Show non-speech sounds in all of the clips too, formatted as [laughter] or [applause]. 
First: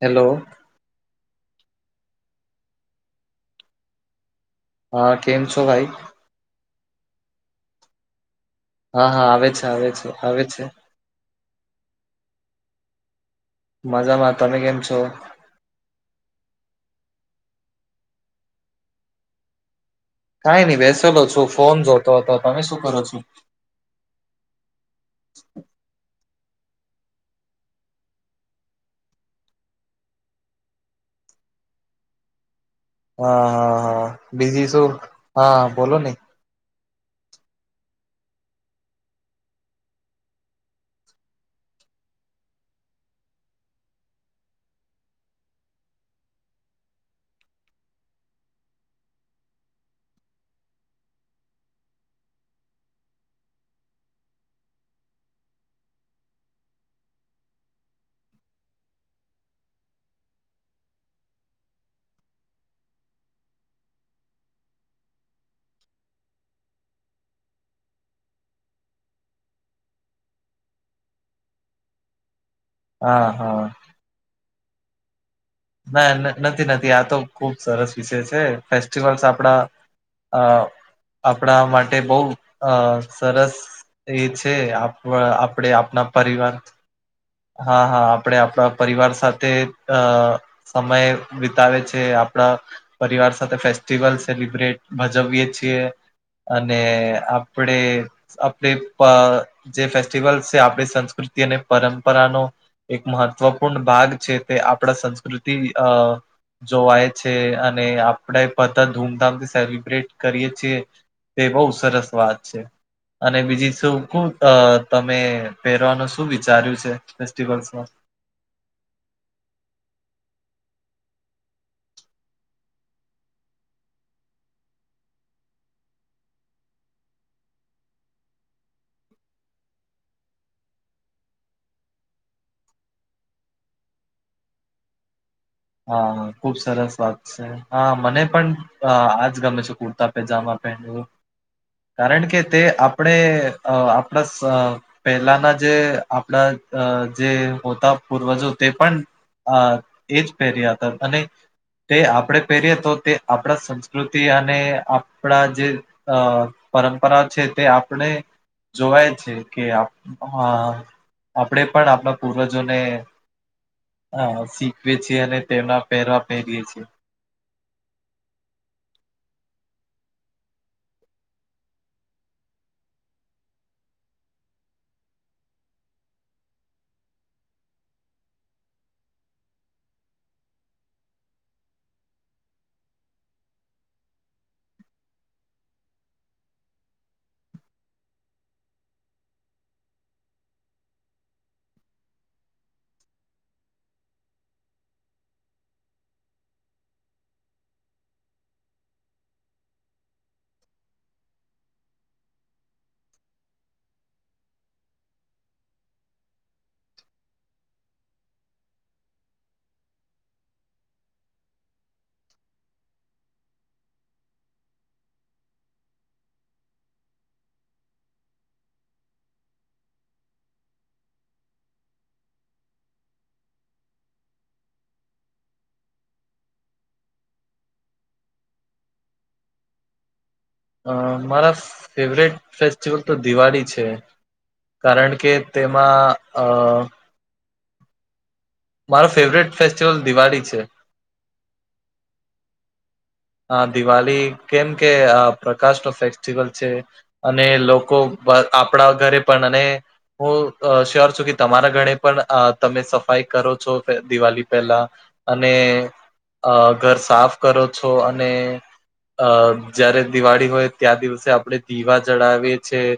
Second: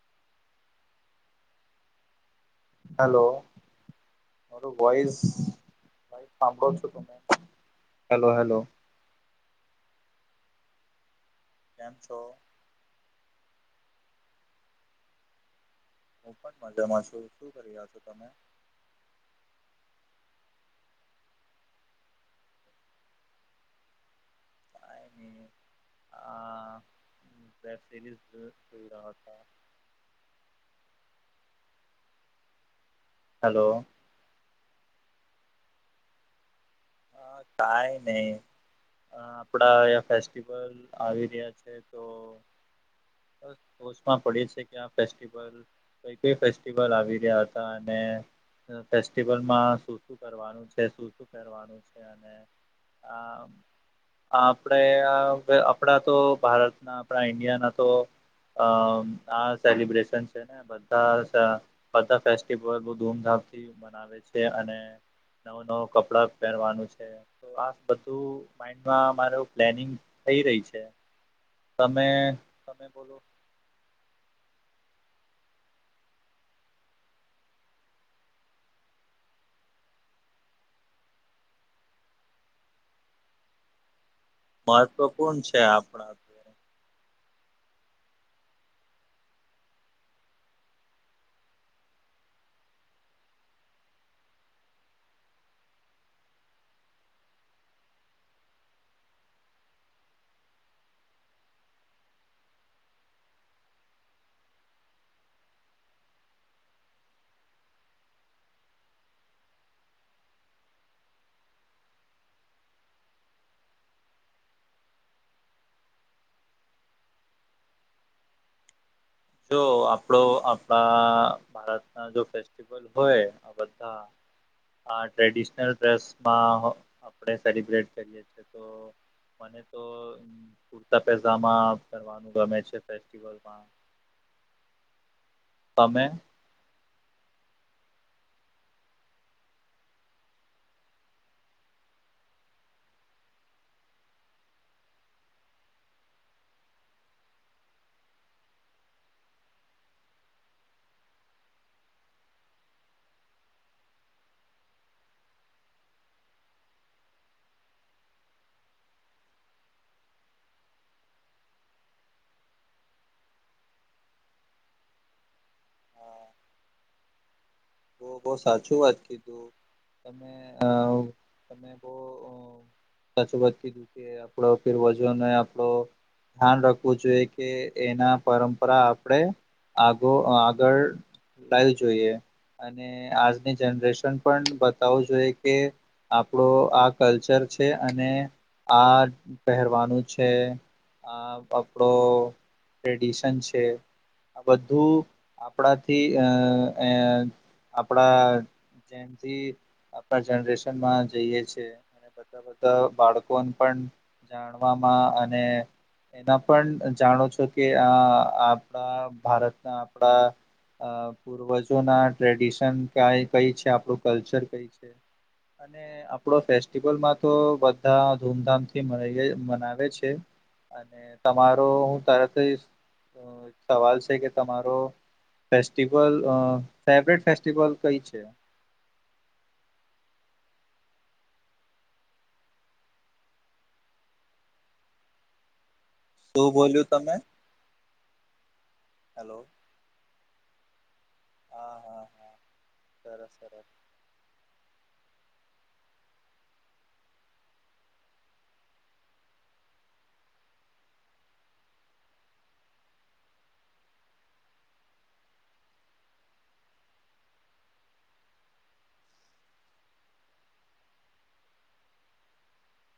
Hello hello થોડું હા voice કેમ છો ભાઈ સાંભળો છો તમે હેલો હેલો હા હા આવે છે, આવે છે, આવે છે કેમ છો? મજામાં. તમે કેમ છો? હું પણ મજામાં છું શું કરી રહ્યા છો તમે કાઈ નઈં બેસેલો છું ફોન જોતો હતો. તમે શું કરો છો? અને વેબ સિરીઝ [unintelligible] હા હેલો હા હા બીઝી છો હા બોલો ની હા કાઈ નઈ અ આપડા અ ફેસ્ટિવલ આવી રહ્યા છે તો ટોચમાં પડે છે કે આ ફેસ્ટિવલ કઈ કઈ ફેસ્ટિવલ આવી રહ્યા હતા અને ફેસ્ટિવલમાં શુ શું કરવું શું શું પેરવાનું છે અને આપણે આપણા તો ભારતના આપણા ઈન્ડિયાના તો અ આ સેલિબ્રેશન છે ને બધાં બધાં ફેસ્ટિવલ બો ધૂમધામથી મનાવે છે અને નવ નવ કપડા પહેરવાનું છે આ બધું માઈન્ડમા મારુ પ્લેનિગ થઈ રઈ છે. તમે તમે બોલો હા હા ના નથી નથી આ તો ખુબ સરસ વિષય છે ફેસ્ટિવલ્સ આપડા અ આપણા માટે બઉ અ સરસ એ છે તે આપ મહત્વપૂર્ણ છે આપણેે આપના આપણા પરિવાર હા હા આપડે આપણા પરિવાર સાથે અ સમય વિતાવે છે આપડા પરિવાર સાથે ફેસ્ટિવલ સેલિબ્રેટ ભજવીએ છીએ. અને આપડે [unintelligible] જે ફેસ્ટિવલ છે આપણી સંસ્કૃતિ અને પરંપરાનો એક મહત્વપૂર્ણ ભાગ છે તે આપણા સંસ્કૃતિ અ જોવાય છે અને આપડે બધાં ધૂમધામથી સેલિબ્રેટ કરીએ છીએ. તે બહુ સરસ વાત છે. અને બીજી શું [unintelligible] તમે પહેરવાનું શું વિચાર્યું છે ફેસ્ટિવલસમાં જો આપણો આપણા ભારતના જો ફેસ્ટિ [unintelligible] હોય બધા આ ટ્રેડિશનલ ડ્રેસમાં આપણે સેલિબ્રેટ કરીએ તો [inaudible] મને તો કુરતા પેઝામા પહેરવાનુ ગમે છે ફેસ્ટિવલ માં તમે હા હા ખુબ સરસ વાત છે હા મને પણ આજ ગમે છે કુર્તા પેજામા પહેનવું કારણ કે તે આપણે આપણા [unintelligible] પહેલાના જે આપણા જે હોતા પૂર્વજો તે પણ હ એજ પહેર્યા હતા અને તે આપણે પહેરીએ તો તે આપણા સંસ્કૃતિ અને આપણા જે અ પરંપરા છે તે આપણે જોવાય છે કે [unintelligible] આપણેે પણ આપણા પૂર્વજોને શીખવે છે [unintelligible] તેના પહેરવા પહેરીએ છીએ બહું સાચું વાત કીધું તમે અ તમે બવ અ [unintelligible] કે આપડો પૂર્વજનને આપડો ધ્યાન રાખવું જોઈએ કે એના પરંપરા આપળે આગો આગળ લાવી જોઈએ અને આજની જનરેશન પણ બતાવું જોઈએ કે આપણો આ કલ્ચર છે અને આ પહેરવાનું છે આ આપણો ટ્રેડિશન છે આ બધું આપણાથી અ અ આપણા જેમથી આપણા જનરેશનમાં જઈએ છે અને બધા બધા બાળકોને પણ જાણવામાં અને એના પણ જાણો છો કે આ આપણા ભારતના આપણા અ પૂર્વજો ના ટ્રેડિશન ક કઈ છે આપણું કલ્ચર કઈ છે અને આપડો ફેસ્ટિવલમાં તો બધા ધૂમધામથી મનાવે છે અને તમારો હું તરત જ અ સવાલ છે કે તમારો ફેસ્ટિવલ અ ફેવરેટ ફેસ્ટિવલ કઈ છે અ મારા ફેવરેટ ફેસ્ટિવલ તો દિવાળી છે કારણ કે તેમાં અ શું બોલ્યું તમે મારો હેલો ફેવરેટ ફેસ્ટિવલ દિવાળી છે હા હા હા સરસ આ સરસ દિવાલી કેમ કે પ્રકાશ નો ફેસ્ટિવલ છે અને લોકો આપણા ઘરે પણ અને હું શ્યોર છું કે તમારા ઘરે પણ તમે સફાઈ કરો છો દિવાલી પહેલા અને અ ઘર સાફ કરો છો અને અ જયારે દિવાળી હોય ત્યાં દિવસે આપણે દીવા જડાવીએ છીએ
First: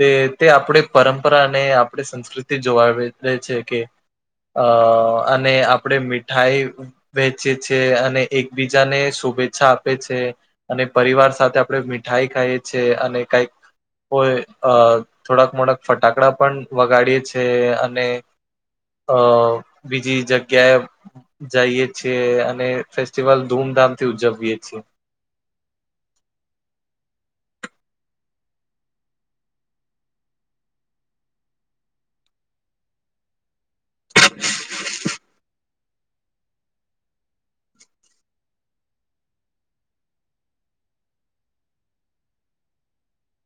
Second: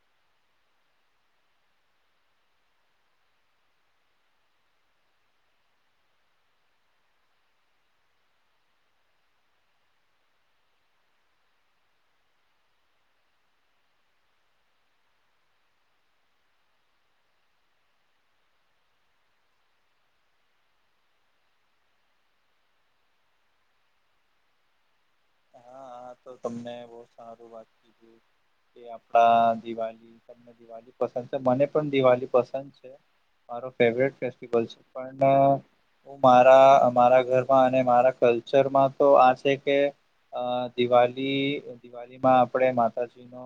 તે તે આપણે પરંપરા અને આપણી સંસ્કૃતિ જોવા દે છે કે અ અને આપડે મીઠાઈ વહેચે છે અને એકબીજાને શુભેચ્છા આપે છે અને પરિવાર સાથે આપણે મીઠાઈ ખાઈએ છે અને કઈક કોઈ અ થોડાક મોડાક ફટાકડા પણ વગાડીએે છે અને અ બીજી જગ્યાએ જાઈએ છીએ અને ફેસ્ટિવલ ધૂમધામ થી ઉજવીયે છીએ હાા તો તમને બહ સારું વાત ક કે આપણા દિવા [unintelligible] [inaudible] પસંદ છે મને પણ દિવાલી પસંદ છે મારો ફેવરેટ ફેસ્ટિવલ છે [unintelligible] હું મારા અમારા ઘરમાં અને મારા કલ્ચરમાં તો આ છે કે અ દિવાલી દિવાલીમાં આપણે માતાજી નો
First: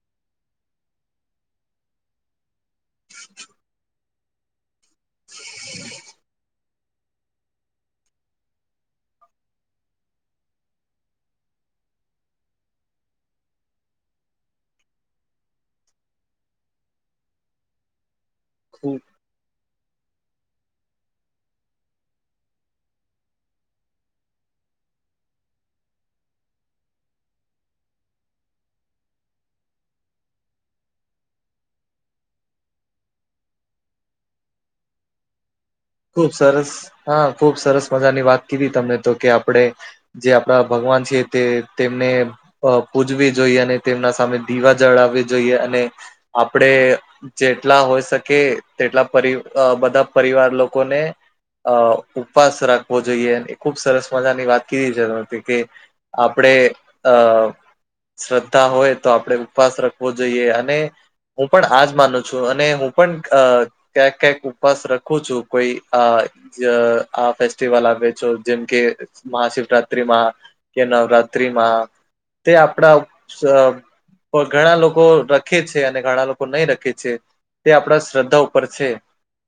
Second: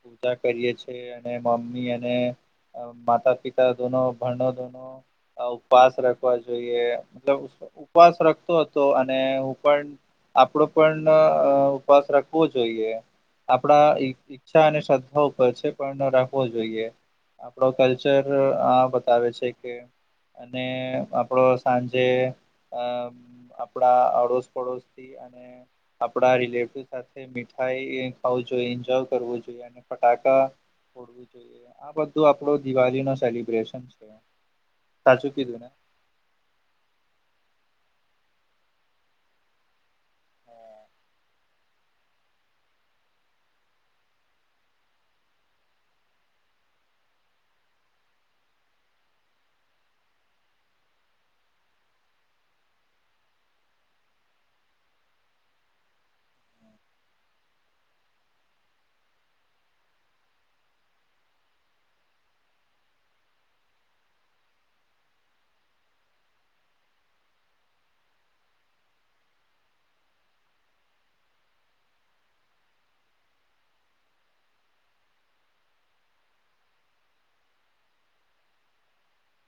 પૂજા કરીએ છેએ અને મમ્મી અને માતા પિતા દોનો [unintelligible] ઉપવાસ રાખવા જોઈએ મતલબ ઉપવાસ રખતો હતો અને હું પણ આપડો પણ ઉપવાસ રખવો જોઈએ આપણા ઈચ્છા અને શ્રદ્ધા ઉપર છે પણ રાખવો જોઈએ આપડો કલ્ચર આ ખૂબ બતાવે છે કે અને આપડો સાંજે અ આપડા અડોશ પડોશ થી અને આપડા રિલેટિવ સાથે મીઠાઈ ખાવું જોઈએ એન્જોય કરવું જોઈએ અને ફટાકા [unintelligible] [unintelligible] આ બધું આપડો દિવાલી નો સેલિબ્રેશન છે સાચું કીધું ને ખુબ સરસ હા ખુબ સરસ મજાની વાત કીધી તમને તો કે આપળે જે આપણા ભગવાન છે તે તેમને અ પૂજવી જોઈએ, અને તેમના સામે દીવા જળાવવી જોઈએ, અને આપડે જેટલા હોય શકે તેટલા પરી બધા પરિવાર લોકો કોને અ ઉપવાસ રાખવો જોઈએ, એ ખુબ સરસ મજાની વાત કીધી છે, [unintelligible] કે આપડે અ શ્રદ્ધા હોય તો, આપડે ઉપવાસ રાખવો જોઈએ, અને હું પણ આજ માનું છું, અને હું પણ ક્યાંક ક્યાંક ઉપવાસ રખું છું. કોઈ આ જ આ ફેસ્ટવલ આવે છે, જેમ કે મહાશિવરાત્રીમાં, કે નવરાત્રીમાં, તે આપડા ઉ સ તો, ઘણા લોકો રખે છે, અને ઘણા લોકો નહી રખે છે. તે આપડા શ્રદ્ધા ઉપર છે,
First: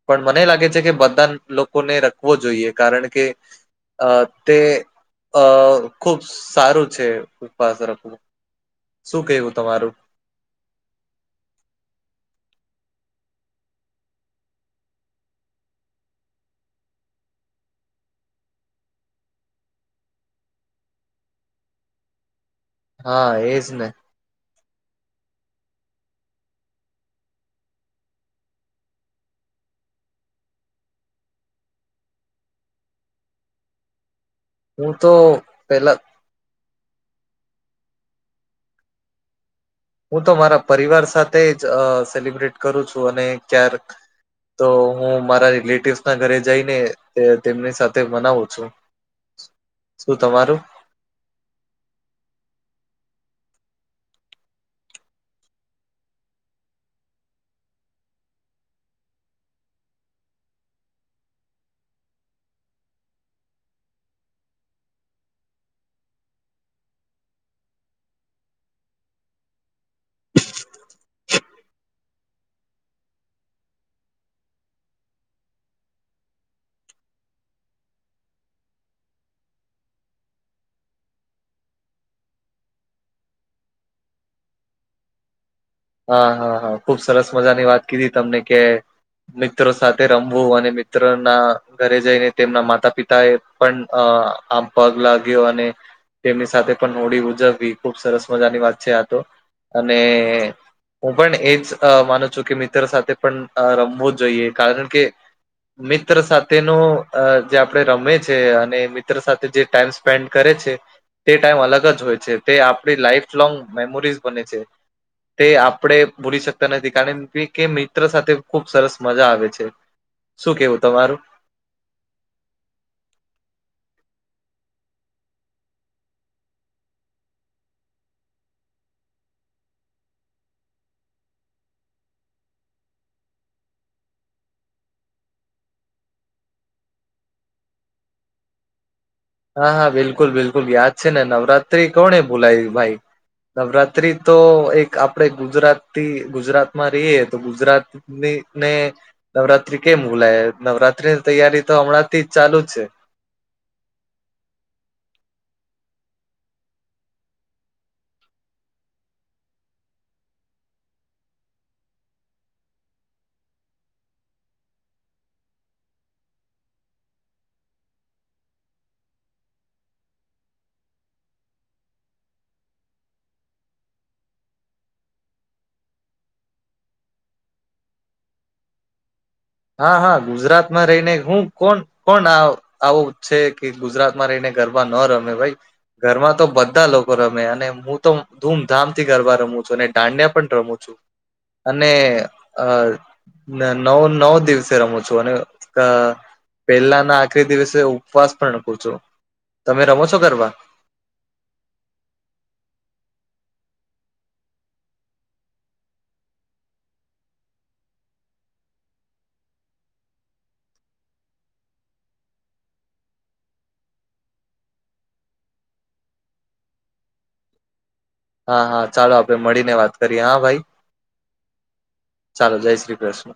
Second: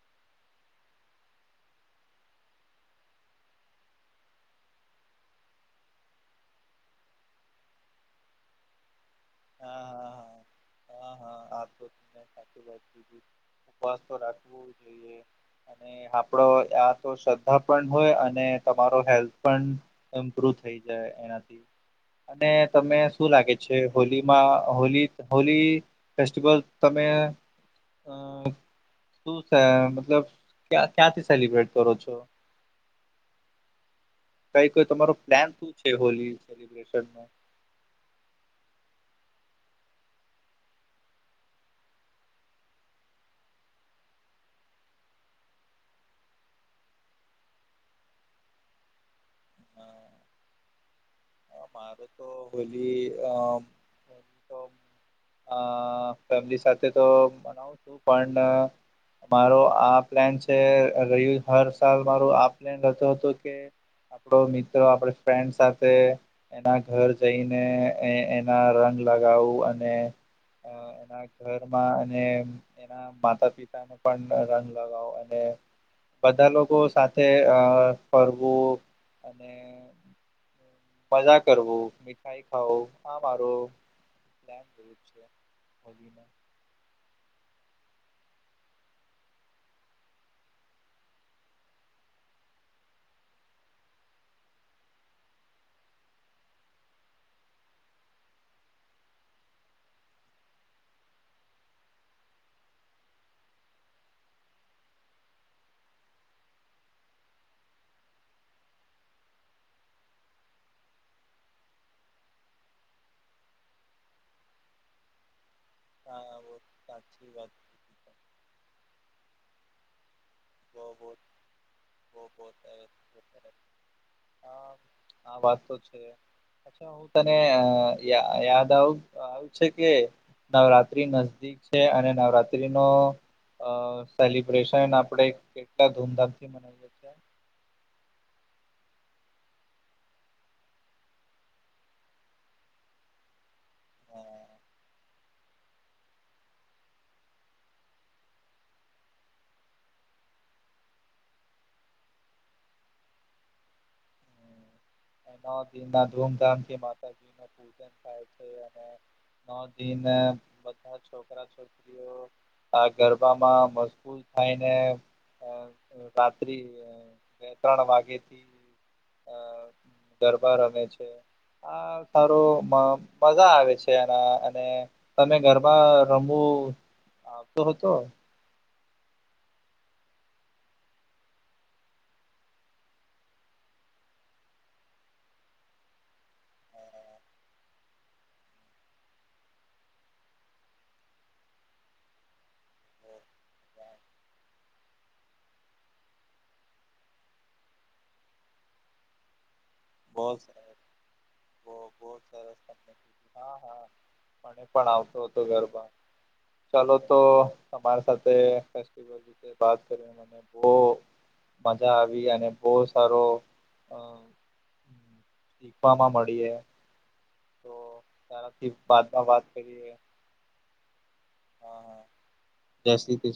પણ મને લાગે છે, કે બધા લોકોને રખવો જોઈએ, કારણકે અ તે અ ખુબ સારું છે, ઉપવાસ રાખવું, શું કેવું હા તમારું? હા હા હા હા, આ તો તમે સાચી વાત કીધી, ઉપવાસ તો રાખવુ જોઈએ, અને ને આપડો આ તો શ્રદ્ધા પણ હોય, અને તમારો હેલ્થ પણ ઇમ્પ્રુવ થઈ જાય એનાથી. અને તમને હા શું લાગે એજ છે, ને હોલીમાં હોલી, હોલી ફેસ્ટિવલ તમે અ શું છે, મતલબ ક્યાં ક્યાંથી સેલિબ્રેટ કરો છો? કઈ કોઈ હું તો તમારો પ્લાન શું છે, પેલા હોલી સેલિબ્રેશન નો? હું તો મારા પરિવાર સાથેજ અ સેલિબ્રેટ કરું છું, અને ક્યાંક તો હું મારા રિલેટિવસ ના ઘરે જઈને, તે તેમની સાથે મનાવું છું. શું તમારું? મારેતો હોલી અ [unintelligible] હુતો અ ફેમિલી સાથે તો મનાવું છું, પણ મારો આ પ્લાન છે, રહી હર સાલ મારો આ પ્લાન રહેતો હતો, કે આપડો મિત્ર આપડે ફ્રેન્ડ સાથે એના ઘર જઈને, એ એના રંગ લગાવું, અને અ અ એના ઘરમાં અને એના માતા, પિતા ને પણ રંગ લગાવો, અને બધા લોકો સાથે અ ફરવું, અને મજા કરવું, મીઠાઈ ખાવું, આ મારુ પ્લાન હોય છે. હોલીનો હા હા હા, ખુબ સરસ મજાની વાત કીધી તમને કે મિત્ર સાથે રમવું, અને મિત્રો ના ઘરે જઈને તેમના માતા પિતા એ પણ અ આમ પગ લાગ્યો અને તેમની સાથે પણ હોડી ઉજવવી, ખુબ સરસ મજાની વાત છે આ તો, અને હું પણ એજ અ માનું છું કે, મિત્ર સાથે પણ અ રમવુજ જોઈએ, કારણ કે મિત્ર સાથે નુ અ જે આપડે રમે છે, અને મિત્ર સાથે જે ટાઈમ સ્પ પેન્ડ કરે છે, તે ટાઈમ અલગ જ હોય છે, તે આપડી લાઈફ લોંગ મેમોરીઝ બને છે. તે આપડે હા ભૂલી બહુ શકતા નથી, કારણ સાચી કી વાત તે કીધી મિત્ર તમે. સાથે ખુબ સરસ મજા આવે છે. શું કેવું તમારું? બો બો થહે [unintelligible] આ વાત તો છે, અચ્છા હું તને યા યાદ આવ આવું છે કે, નવરાત્રી નજદીક છે, અને નવરાત્રી નો અ સેલિબ્રેશન આપડે કેટલા ધૂમધામ થી મનાવીએ. છીએ હા હા બિલકુલ બિલકુલ યાદ છે ને નવરાત્રી કોને ભૂલાઈવી ભાઈ. નવરાત્રી તો એક આપ આપણે ગુજરાતી ગુજરાતમાં રહીએ તો ગુજરાતનીને નવરાત્રી કેમ ભુલાઈ. નવરાત્રી ની તૈયારી તો હમણાં થી ચાલુ જ છે. એના દિનના ધૂમધામથી માતાજી ન પૂજન થાય છે. [inaudible] નો દિન બધા છોકરા [inaudible] આ ગરબામાં મશગૂલ થાયને રાત્રિ બે-ત્રણ વાગે થી અ ગરબા રમે છે. હા સારું મજા આવે છે એના અને તમે ઘરમાં રમવું આવતો હતો? હા હા ગુજરાતમાં રહીને હું કોણ કોણ આવું છે કે ગુજરાત માં રહીને ગરબા ન રમે ભાઈ. ગરબા તો બધા લોકો રમે અને હું તો ધૂમધામથી ગરબા રમું છું અને દાંડિયા પણ રમું છું. અને અ નવ નવ દિવસે રમું છું અને પહેલા ના આખરી દિવસે ઉપવાસ પણ રાખું છું. તમે રમો છો બહુ ગરબા? સરસ બહુ બહુ સરસ તમને હા હા મને પણ આવતો હતો ગરબા. ચાલો તો તમારી સાથે ફેસ્ટિવલ વિશે વાત કરીને મને બો મજા આવી અને બહુ સારો અ શીખવામાં મળીએ. [inaudible] હા હા ચાલો બાદમાં આપડે મળી ને કરીએ. વાત કરી યે હા ભાઈ. હા હા ચાલો જય શ્રી કૃષ્ણ.